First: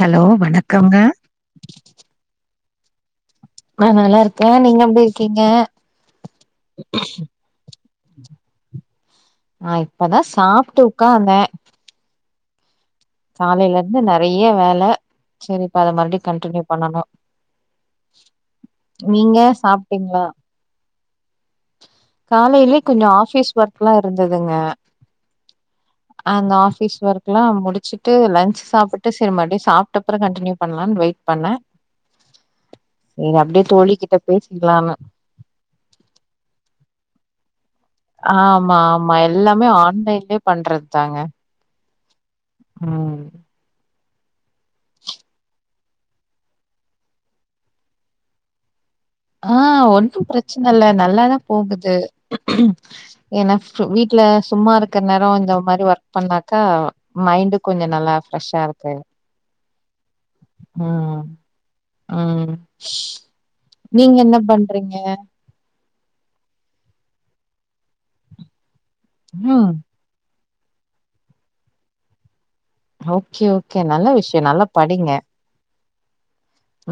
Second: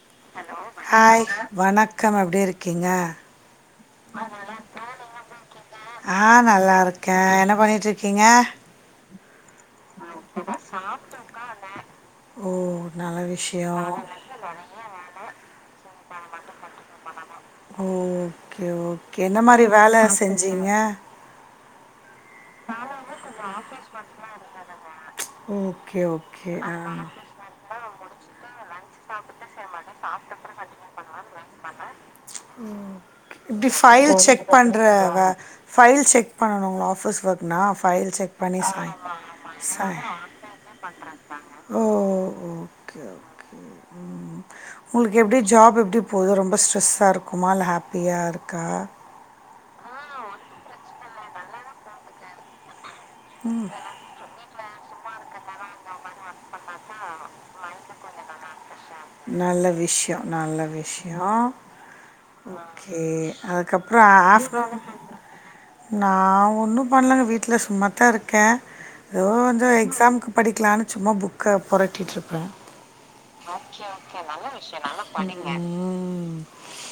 Hello வணக்கங்க hi வணக்கம் எபடி இருக்கீங்க நா நல்லா இருக்கேன் நீங்க எப்படி இருக்கீங்க ஆ நல்லா இருக்கேன் என்ன பண்ணிட்டு இருக்கீங்க ஆ இப்பதான் சாப்ட்டு உக்காந்தே ஓ நல்ல விஷயம் காலேலருந்து நறைய வேல சரி இப்ப அது மறுபடி கண்டடினியூ பண்ணணும் ஓகே ஓகே என்ன மாரி வேல செஞ்சீங்க காலைலயே கொஞ்சம் ஆபீஸ் ஒர்க் எல்லாம் இருந்ததுங்க ஓகே ஓகே அந்த ஆ ஆபிஸ் ஒர்க் எல்லாம் முடிச்சுட்டு லன்சு சாப்பிட்டு சுமாட்டி சாப்ட அப்ற கண்டடினியூ பண்ணலான்னு வெயிட் பண்ணேன் இப்டி தோழி பைல் கிட்ட செக் பண்ற பேசிக்கலான்னு ஃபைல் செக் பண்ணணுங்களா ஆஃபீஸ் ஒர்க் நா ஃபல்ஸ் ஆமா ஆமா எல்லாமே ஆன்லைன்லயே பண்றது தாங்க ஓ ஓகே ம் ஓகே உங்களுக்கு எப்டி ஜாப் எப்டி போகுது ரொம்ப ஸ்ட்ரெஸ்ஸா இருக்குமா இல்லை ஹாப்பியா இருக்கா ஆ ஒன்னும் பிரச்சன இல்ல நல்லாதா போகுது என்ன வீட்ல சும்மா இருக்கற நேரம் இந்த மாதிரி ஒர்க் பண்ணாதா மைண்டு கொஞ்சம் நல்லா ஃப்ரெஷ்ஷா இருக்கு நல்ல விஷ்ய நல்ல விஷ்ய ம் ம் ஓகே அதுக்கப்புறம் நீங்க என்ன ஆப் பண்றீங்க நான் ஒன்னும் பண்ணலங்க வீட்டுல சும்மத்தான் இருக்கேன் ஏதோ ம் வ்சம் எக்ஸாம்க படிக்கலான்னு சும்மா புக்க பபொரட்டிட்ருப்பே ஓகே ஓகே நல்ல விஷயம் நல்லா படிங்க ம்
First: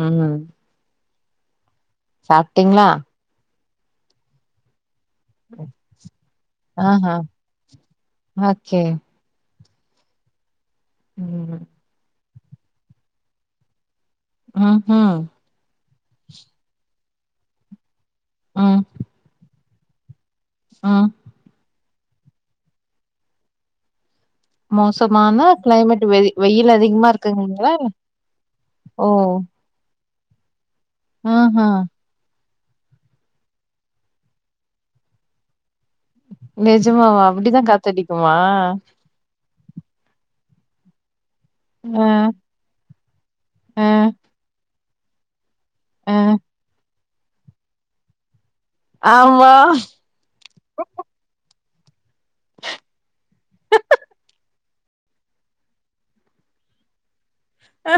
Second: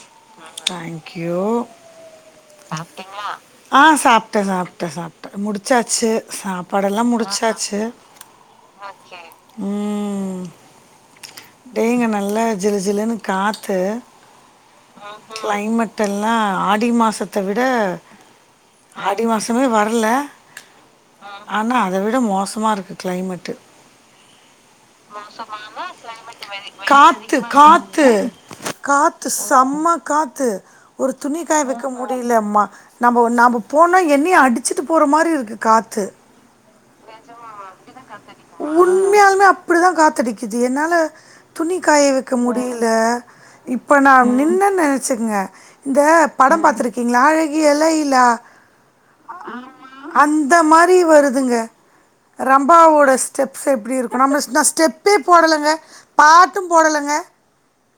ம் தேங்க்யூ சாப்ட்டீங்களா சாப்டிங்ளா ஆ சாப்ட்டேன் சாப்ட்டேன் சாப் முடிச்சாச்சு சாப்பாடு எல்லாம் ஆஹா முடிச்சாச்சு ஓகே ம் ம் டயங்க நல்லா ஜிலு ஜிலுன்னு காத்து ம்ஹும் கிளைமேட்டல்லாம் ஆடி மாசத்த விட ஆடி மாசம் எதுமே வரல ஆ ஆனா அத விட மோசமா இருக்கு கிளைமேட்டு் மோசமான கிளைமேட் வெயி வெயில் அதிகமா காத்து இருக்குங்கீங்களா இல்ல காத்து ஓ காத்து செம்ம காத்து ஒரு துணிக்காய ஆஹா வக்க முடி ல ஆமா நம்ம நம்ப போனா என்னய அடிச்சுட்டு போற மாரி இருக்கு காத்து நிஜமாவ அப்டிதான் காத்தடிக்குமா உண்மயாலுமே அப்டிதா காத்தடிக்குது என்னால ஆ துணிக்காய வக்க முடில ஆ இப்ப நா நின்னன் நனச்சுங்க இந்த ஆ படம் பாத்துருக்கீங்ளா அழகிய லைலா ஆமா அந்த மாரி வருதுங்க ரம்பாவோட ஸ்டெப்ஸ் எப்டி இருக்கு நம்மஸ் நா ஸ்டெப்பே போடலங்க பாட்டு போடலங்க ஆ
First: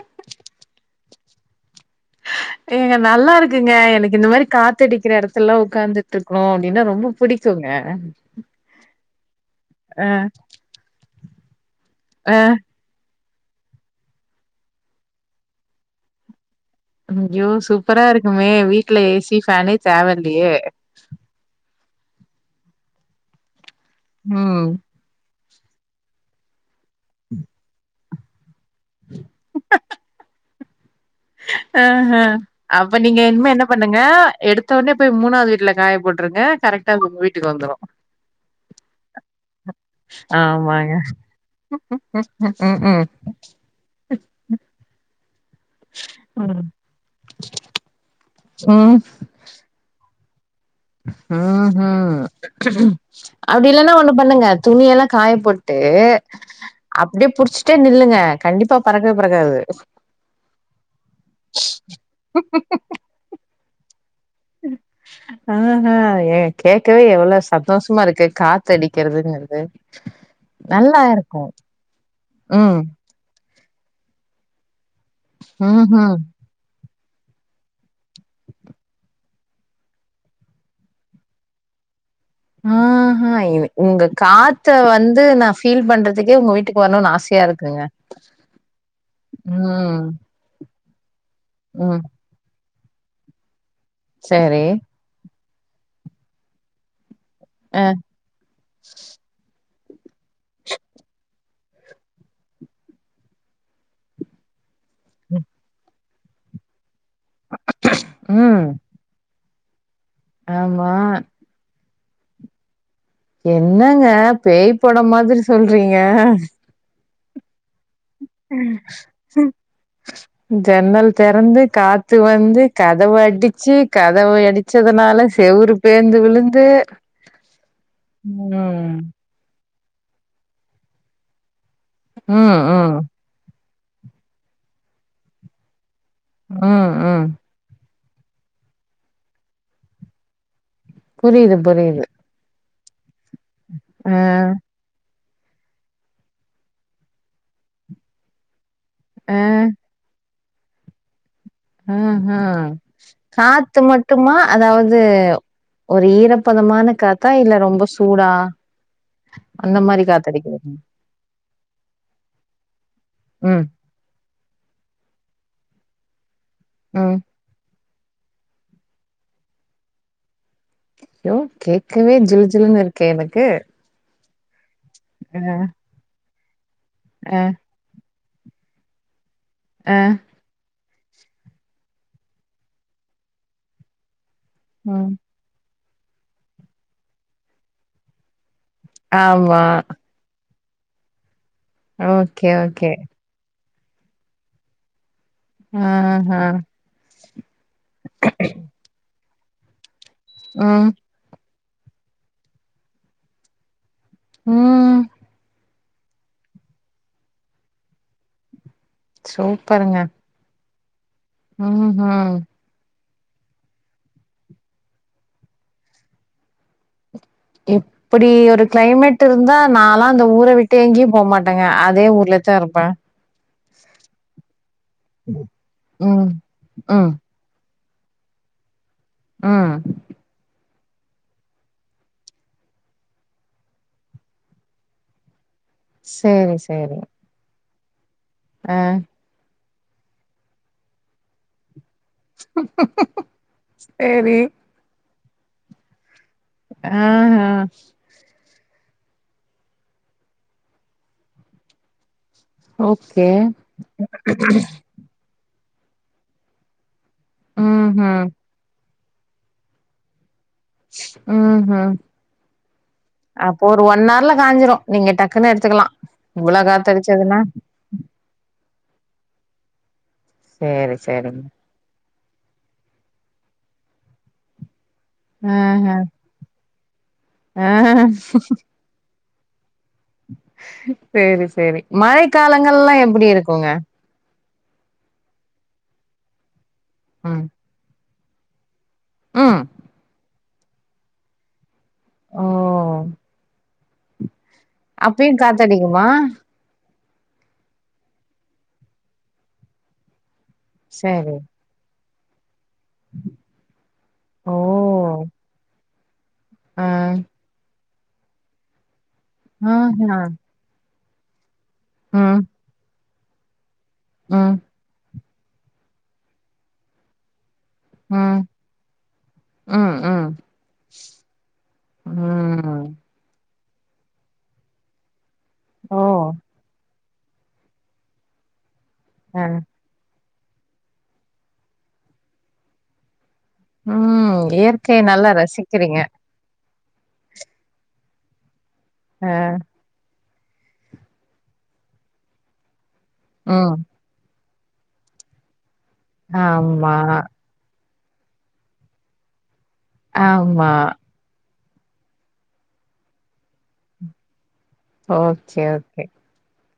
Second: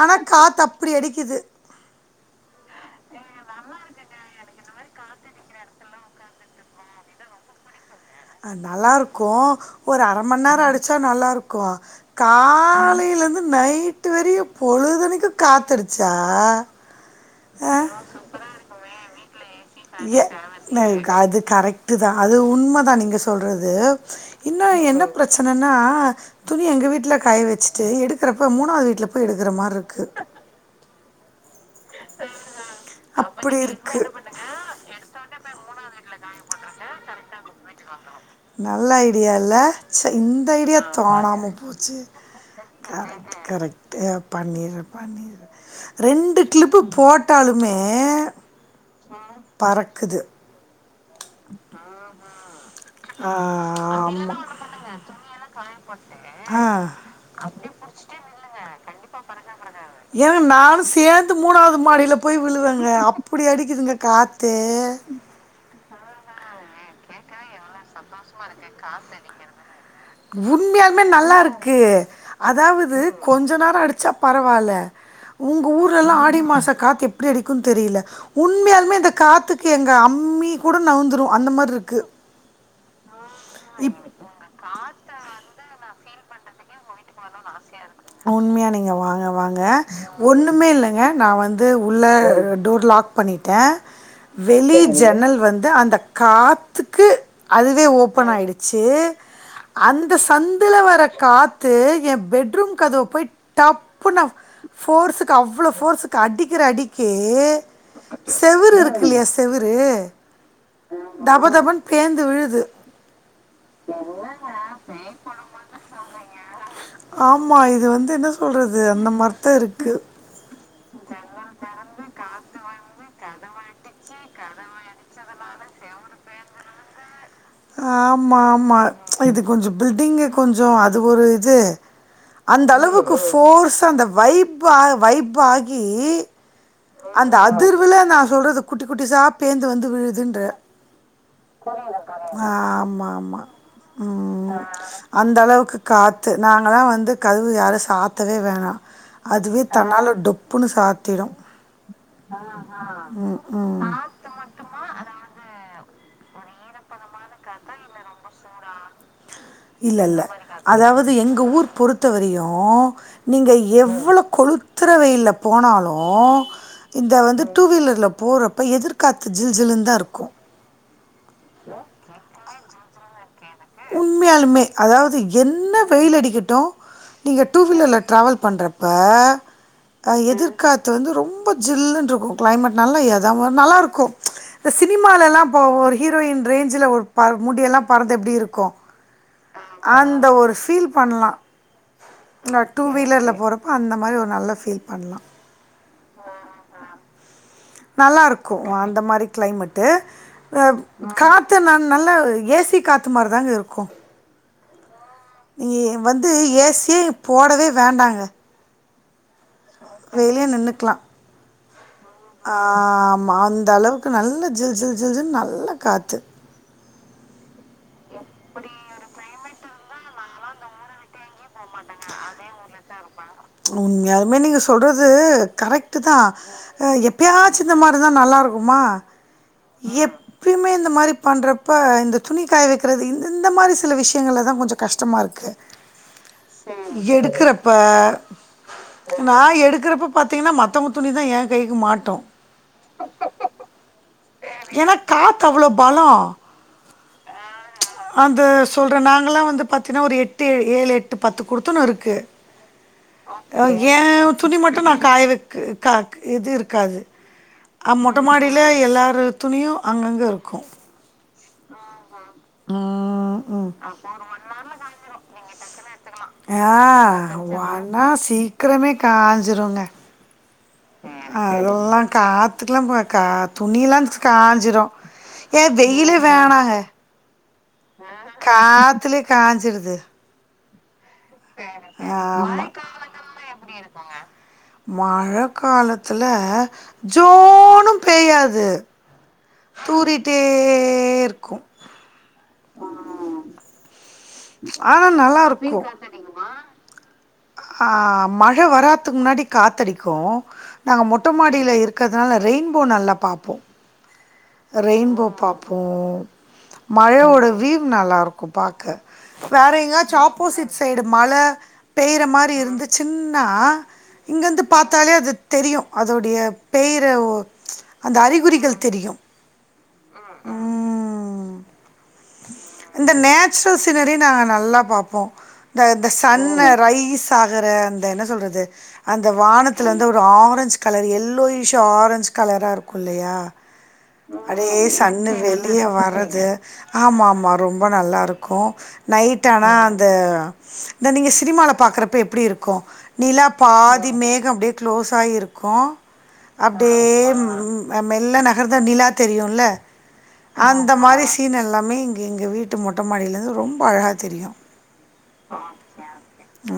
ஆனா காத்து அப்டி அடிக்கிது ஏங்க நல்லா இருக்குங்க எனக்கு இந்த மாரி காத்தடிக்கிற எடத்துல்லா ஒக்காந்துட்ருக்கணு அப்டினா ரொம்ப புடிக் தூங்க அ நல்லாருக்கூ ஒரு அர மண் நேரோ அடிச்சா நல்லாருக்கூ அ. காலையிலர்ந்து நைட்டு வரையு பொழுதனைக்கு காத்தடிச்சா ஐயோ ஆ சூப்பரா இருக்குமே வீட்ல ஏசி பேனே ஏ ந எக் அது கரெக்டுதா அது உண்மதா நீங்க சொல்றது ம். இன்னு என்ன பிரச்சனனா துணி எங்க வீட்ல காய வச்சிட்டு எடுக் குறப்ப மூணாவது வீட்ல போய் எடுக்குற மாரி இருக்கு ஆஹா அப்ப நீங்க இனிமே அப்டி என்ன பண்ணுங்க இருக்கு எடுத்த ஒடனே போய் மூணாவது வீட்ல காயப் போட்ருங்க கரெக்டா அது உங்க வீட்டுக்கு வந்துரு நல்ல ஐடியா இல்ல சே இந்த ஐடியா ஆமாங்க. தோணாம போச்சே ம்க்ம். கரெக்ட் கரெக்ட் பண்ணர்ர பண்ணிர்ர ரெண்டு ம். கிளிப்பு போட்டாலுமே ம். பறக்குது ம் ம் ஆ அப்டி இல்லனா ஒண்ணு ஆமா பண்ணுங்க துணியெல்லா காய போட்டு ஆ அப்டியே புடிச்சிட்டே நில்லுங்க கண்டிப்பா பறக்கவே பறக்காது ஏங்க நானு சேந்து மூணாவது மாடியில போய் விழுவங்க அப் அப்புடி அடிக்குதுங்க காத்தூ ஆஹா ஏங்க கேட்கவே எவ்வளோ சந்தோஷமா இருக் து காத்தடிக்கிறதுங்கற்து உண்மையால்மே நல்லாருக்கு ம் அதாவது கொஞ்சொ நேரோ அடிச்சா பரவாயில்ல உங்க ஊர்லெல்லா ம்ஹும் ஆடி மாச காத்து எப்டி அடிக்குன் தெரியல உண்மையாலுமே இந்த காத்துக்கு எங்க அம்மி கூட நவந்துரு அந்த மாரிருக்கு ஆஹா எனு உங்க காத்த வந்து நா பீல் பண்றதுக்கே உங்க வீட்டு வீட்டுக் வரணுன் ஆசையா இருக்குங்க உண்மையா நீங்க வாங்க வாங்க ம் ஒண்ணுமே இல்லங்க நா வந்து ம் உள்ள டோர் லாக் பண்ணிட்டே சரி வெளிய ஜன்னல் வந்து அந்த காத்துக்கு அ அதுவே ஓப்பன் ஆயிடுச்சீ அந்த சந்துல வரக் காத்து ஏ பெட்ரூம் கதவப்போய் டப்புனு போர்ஸுக்கு அவ்வளோ போர்ஸுக்கு அடிக்கிற அடி கீ ம் செவுரு இருக்குல்லையா செவுரூ ஆமா தபதபன் பேந்து விழுது என்னங்க பேய் படோ மாதிரி சொல்றீங்க ஆமா இத வந்து என்ன சொல்றது அந்த மாரிதா இருக்கு ஜன்னல் தெறந்து காத்து வந்து கதவ அடிச்சி கதவை அடி ச்சதுனால செவுரு பேந்து விழுந்தூ ஆமா ஆமா இது கொஞ்சம் பில்டிங்கு கொஞ்சம் அது ஒரு இது ம் அந்த ம் அளவுக்கு போஃர்ஸ் அந்த வைப் வைப்ஆகி ம் ம் அந்த அதிர்வுல நா சொல்றது குட்டி குட்டிசா பேந்து வந்து விழுதுன்ற புரியுது புரியுது ஆ ஆமா ஆமா ஆ ம் அந்த அளவுக்கு காத்து நாங்கலா வந்து கதவு யாரு சாத்தவே வேணா ஆ அதுவே தன்னால டொப்புனு சாத்திடு ம் ம் ம். காத்து மட்டுமா அதாவது ஒரு ஈரப்பதமான காத்தா இல்ல ரொம்ப சூடா அந்த இல்ல மாரி இல்ல காத்தடிக்குது அதாவது எங்க ஊர் பொறுத்தவரையு நீங்க ம் எவ்ளோ கொழுத் துற வெயில போனாலும் இந்த ம் வந்து டூ வீலர்ல போறப் ப்ப எதிர்காத்து ஜில் ஜில்ந்தா இருக்கும் ஐயோ கேட்கவே ஜில் ஜில்னு இருக்கே எனக்கு உண்மயாலுமே அதாவது ஆ என்ன வெயில் அடிக்கட்டும் நீங்க ஆ டூ வீலர்ல ட்ராவல் பண்றப் ப்ப ஆ அ எதிர் காத்து வந்து ரொம்ப ஜில்ன்னு இருக்கும் கிளைமேட் நல்ல எதம் நல்லா இருக்கும் இந்த ம் சினிமாலல்லா இப்போ ஒரு ஹீரோயின் ரேஞ்சுல ஒரு முடியெல்லா பறந்தா எப்டி இருக்கும் ஆமா அந்த ஒரு பீல் பண்லா ஓகே இந்த டூ ஓகே வீலர்ல போறப் அந்த மாரி ஒரு நல்ல பீல் பண்லா ம் ம் நல்லாருக்கும் அந்த மாரி கிளைமேட்டு ஆ ம் காத் மத்த நான் நல்ல ஏசி காத்து மாரி தாங்க இருக்கு ம் நீ வந்து ஏசியே போடவே வேண்டாங்க சூப்பருங்க அப்டியே நின்னுக்கலாம் ம் ம் ஆமா‌ அந்த அளவுக்கு நல்ல ஜில் ஜில் ஜில் ஜில் நல்ல காத்து இப்டி ஒரு கிளைமேட் இருந்தா நாலாம் அந்த ஊர விட்டு எங்கேயும் போமாட் டே அதே ஊர்ல தான் இருப்பே உண்மையாளுமே நீங்க சொல்றது கரெக்ட் தான் ம் அ ம் எப்பயா ச்சி இந்த மாரி தான் நல்லா இருக்குமா ம் எப்பயுமே இந்த மாரி பண்றப் ப்ப இந்த துணி காய வைக்கிறது இந்த இந்த மாரி சில விஷயங்கள தான் கொஞ்சம் கஷ்டமா இருக்கு சேரி சேரி எடுக்குறப்ப ஆ நா எடுக்குறப்ப பாத்தீங்கன்னா மத்தவங்க துணிதா எ கைக்கு மாட்டும் சேரி ஏனா காத்து அவ்ளோ பலோ ஆ ஆ அந்த சொல்றே நாங்கல்லா வந்து பாத்தீன்னா ஒரு எட்டு ஏழு எட்டு பத்து குடுத்தனம் இருக்கு ஓகே அ ஏ துணி மட்டு நா காய வக்கு க இது இருக்காது அ மொட்ட ம்ஹும் மாடி லே எல்லாரு துணியும் அங்கங்க இருக்கும் ம் ம் ம் ம் ஹர்ல காஞ்சிரு நீங்க டக்குன்னு எடுத்துக்கலா இவ்ளோ ஆ காத்தடிச்சதுன்னா ஒன்னாசீ கிறமே காஞ்சிரூங்க சேரி சேரிங்க அதெல்லா காத்துக்குலா போ கா துணியிலா காஞ்சிரூ ஏ ஆஹ வெயிலே வேணாங்க ஆ காத்துலை காஞ்சிருது சேரி சேரி மழை காலங்கள்லா எப்பிடி இருக்குங்க மழக் காலத்துல ம் ஜோனூ பெய்யாது ம் தூறிட்டே இருக்கு ஓ ஆனா அப்பயு நல்லா இருக்கு காத்தடிக்குமா ஆ மழ வராத்துக்கு முன்னாடி காத்தடிக்கூ நாங்க மொட்ட சேரி மாடியில இரு கதுனால ரெயின்போ நல்லா பாப்போ ஓ ரெயின்போ பாப்போ ஆ மழை ஓட வீவ் நல்லா இருக்கு பாக்க வேற எங்கயாச்சு ஆஹா ஆப்போசிட் சைடு மழ பெய்ற ம் மாரி இருந்து சின்னா ம் இங்கந்து பாத்தாலே அது தெரியு அதோடைய பெய்ர ஒ அந்த ம் அறிகுறிகள் தெரியு ம் ம் அந்த நேச்சுரல் சீனரியே நாங்க நல்லா பாப்போ இந்த ஓ இந்த சன்ன ரைஸ் தாகுற அந்த என்ன சொல்றது அந்த ஆ வானத் துலந்து ஒரு ஆரஞ்ச் கலர் எல்லோயிஷ் ஆரஞ்ச் கலரா இருக்கு இல்லையா ம். அப்டியே இயற்கைய நல்லா சன்னு வெளிய ரசிக்கிறீங்க. வரது ஆமாமா ரொம்ப நல்லாருக்கு அ. நைட்டான அந்த இந்த நீங்க சினிமால பாக்றப்ப எப்டி இருக்கு நிலா ம். பாத் தி மேகோ அப்டியே க்ளோஸாயி இருக்கு ஆமா, அப்டியே ம் மெ மெல்ல நகர்ந்தா நிலா தெரியுல்ல ஆமா. அந்த மாரி சீன் எல்லா மே இங்க எங்க வீட்டு மொட்ட மாடியிலந்து ரொம்ப அழகா தெரியு ஓ சே ஓகே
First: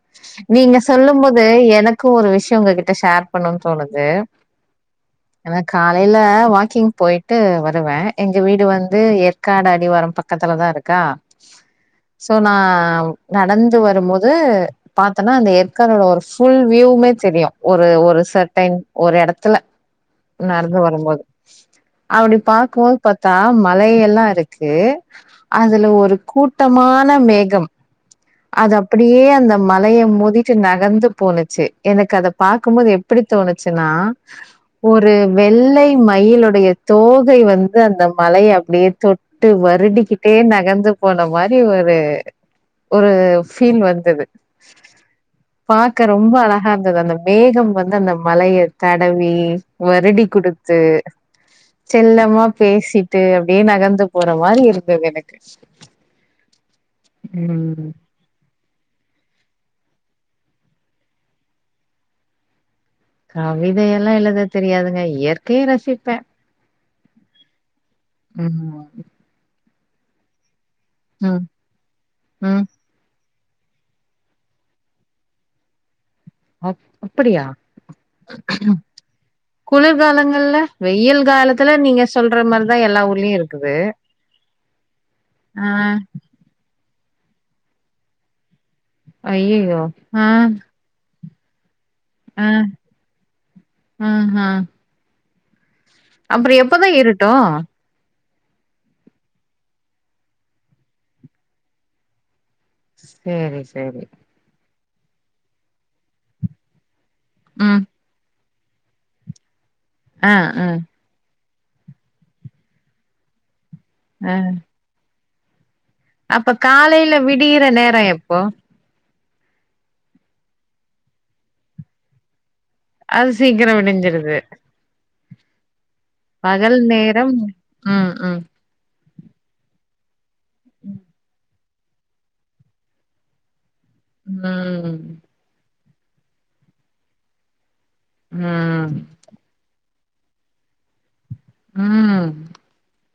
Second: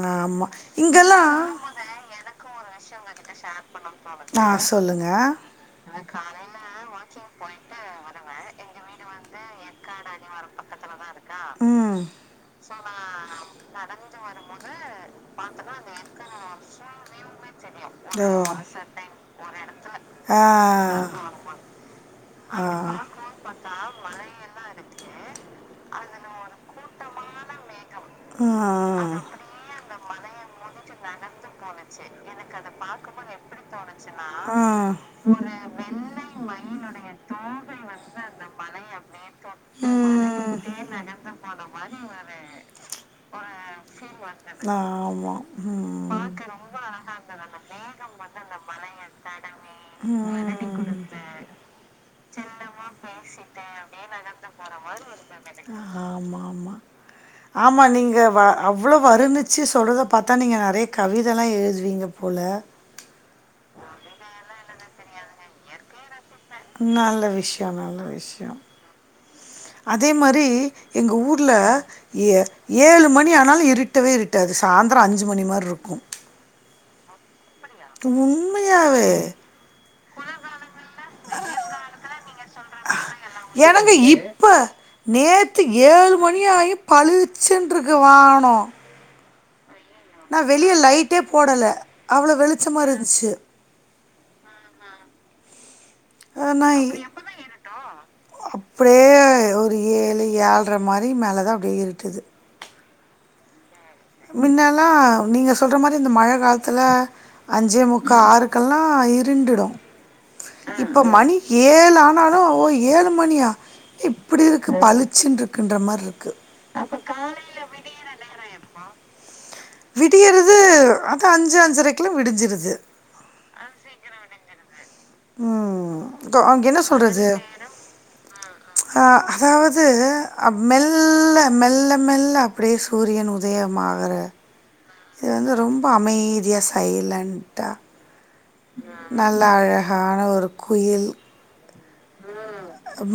நாம் நீங்க சொல்லும் போது எனக்கு ஒரு விஷயோ உங்ககிட்ட ஷேர் பண்ணோன் தோணுது ஆ சொல்லுங்க எனக் காலையில வாக்கிங் போயி டு வருவே எங்க வீடு வந்து ஏற்காடு அடிவாரோ பக்கத்துலதா இருக்கா ம் சோ நா நடந்து வரும்போது பாத்தனா அந்த ஏற்காடோட ஒரு ஃபுல் வியூமே தெரியு ஒரு ஒரு சர்டைன் ஒரு எடத்துல ஆ நடந்து வரும்போது அப்டி பாக்கும்போது பாத் தா மழையெல்லா இருக்கூ அதுல ஒரு கூட்டமான மேகம் அது ம் அப்டியே அந்த மலைய மோதிட்டு நக கந்து போணுச்சி எனக்கு அத பாக்கும்போது எப்பிடி தோணுச்சினா ம் ஒரு வெள்ளை மயிலுடைய தோகை வந்து அந்த மலைய அப்டியே தொட் டு வருடிகிட்டே நடந்துகிட்டே நகந்து போன மாரி ஒரு ஒரு ஃபீல் வந்தது ஆம் பாக்க ரொம்ப அழகா இருந்தது அந்த மேகம் வந்து அந்த மலைய தடவி வருடி மனதி குடுத்து ம் செல்லம்மா பேசி எனக்கு ஆமாமா ஆமா ம் நீங்க வா அவ்வளோ வருணிச்சி சொல்றத பாத்தா நீங்க நெறையா கவிதெலா எழுதுவீங்க போல கவிதை எல்லா எழுத தெரியாதுங்க இயற்கைய ரசிப்பே நல்ல விஷயோ நல்ல விஷயோ ம் அதே மாரி எங்க ம் ஊர்ல இய ம் இ ஏழு மணி ஆனாலு இருட்டவே இருட்டாது சாந்தரோ அஞ்சு மணி மாரிருக்கு அப் அப்படியா உண்மையாவே குளிர்காலங்கள்ல வெயில் காலத்துல நீங்க சொல்ற மாரிதா எல்லா ஊர்லயு இருக்குது எனங்க இப்ப நேத்து ஆ ஏழு மணியாயு பளுச்சுன்ருக்கு வானோ ஐயயோ நா வெளிய லைட்டே போடல அவ்வளோ ஆ வெளிச்சமா இருந்துச்சு ஆ ஆ ஆ அப்புறோ நாய் எப்பதா இருட்டு அப்டியே ஒரு ஏழு ஏழ்ற மாரி மேலேதா அப்டியே இருட்டுது சேரி சேரி மின்னல்லா நீங்க சொல்ற மாரி அந்த மழ காலத்துல அஞ்சே ம் முக்கா ஆறு கல்லா இருண்டுடு ஆஹ் ம் போ மணி ஏழானாலு ஓ ஏழு மணியா ஆ இப்பிடி இருக்கு பளு ச்சின்ருக்குன்ற மாரிருக் அப்ப காலையில விடியிற நேரோ எப்போ விடியிறது அது அஞ்சு அஞ்சரைக்லா விடிஞ்சிருது அது சீக்கரோ விடிஞ்சிருது உம் பகல் நேரம் ம் ம் ஹா அதாவது அ மெல்ல மெல்ல மெல்ல அப்டியே சூரியன் உதயமாகுற உம் இது வந்து ரொம்ப அமைதியா சைலெண்ட்டா உம் நல்ல அழகான ஒரு குயில் ம்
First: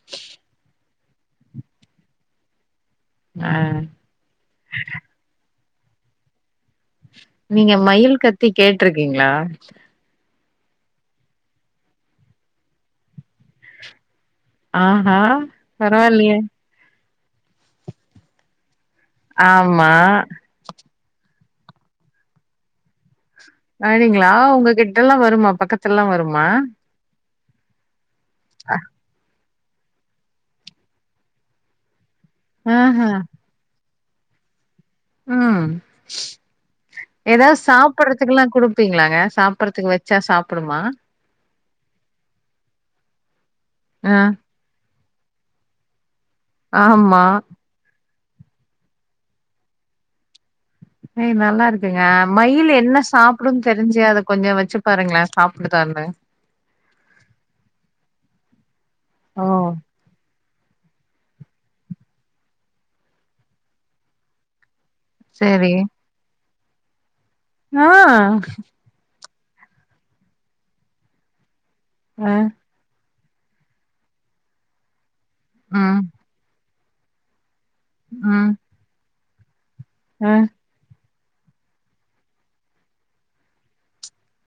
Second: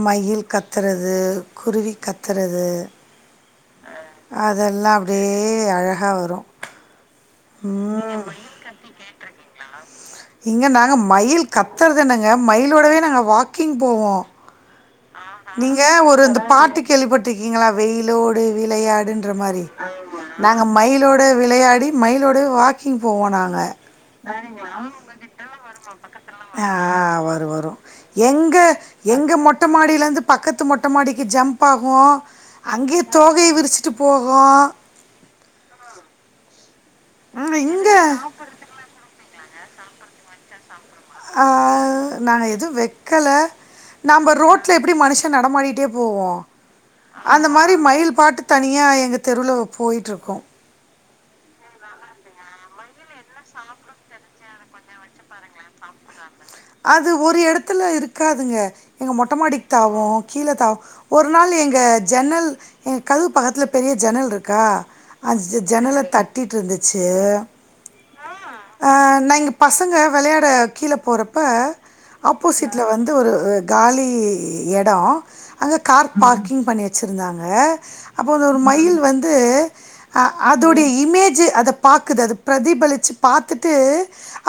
மயில் கத்துறது குருவி கத்துறது ஆ அதெல்லா அப்டியே அழகா வரு நீங்க மயில் கத்தி கேட்ருக்கீங்ளா இங்க நாங்க மயில் கத்துறது என்னங்க மயிலோடவே நாங்க வாக்கிங் போவோ ஆஹா நீங்க ஒரு பரவாயில்லையே இந்த பாட்டுக் கேள்விப்பட்ருக்கீங்களா வெயிலோடு விளையாடுன்ற மாரி ஆமா நாங்க மயிலோட விளையாடி மயிலோடவே வாக்கிங் போவோ நாங்க அப்டிங்களா உங்ககிட்டல்லா வருமா பக்கத்துல்லா வருமா ஆ ஆ வரு வரு எங்க எங்க மொட்ட மாடியிலருந்து பக்கத்து மொட்ட மாடிக்கு ஜம்ப் ஆகு அங்கயே ஆஹா தோகைய விரிச்சிட்டு போகூ உம் ஷ் ம் ஏதாவது இங்க சாப்பிட்றதுக்கெல்லா குடுப்பீங்களாங்க சாப்பட்றதுக்கு வெச் ச்சா சாப்டுமா அ நாங்க எதுவு வெக்கல ஆ நாம்ப ரோட் ட்ல எப்டி மனுஷ நடமாடிட்டே போவோ ஆமா அந்த மாரி மயில் பாட்டு தனியா எங்க தெருவுல போயிட்ருக்கு ஏய் நல்லா இருக்குங்க மயில் என்ன சாப்டுன் தெரிஞ்ச அத கொஞ்ச வெச்சு பாருங்களே சாப்டுதானு அது ஒரு எடத்துல இருக்காதுங்க எங்க மொட்ட ஓ மாடிக் தாவு கீழ தாவு ஒரு நாள் எங்க ஜன்னல் எங்க கதுவு பக்கத்ல பெரிய ஜன்னல் ருக்கா அஞ்சுசு செரி ஜன்னல தட்டிட்டிருந்துச்சு ஆ நா இங்கள் பசங்க வெளையாட கீழ போறப்ப அ ஆப்போசிட் வீட்ல வந்து ஒரு காலி எடோ அங்க ம் கார் பார்க்கிங் பண்ணி வெ ச்சிருந்தாங்க அப்போ அங்க ம் ஒரு மயில் வந்து அ அத் தோடைய இமேஜு அத பாக்குது அது ப்ரதிபலிச்சு பாத்துட்டு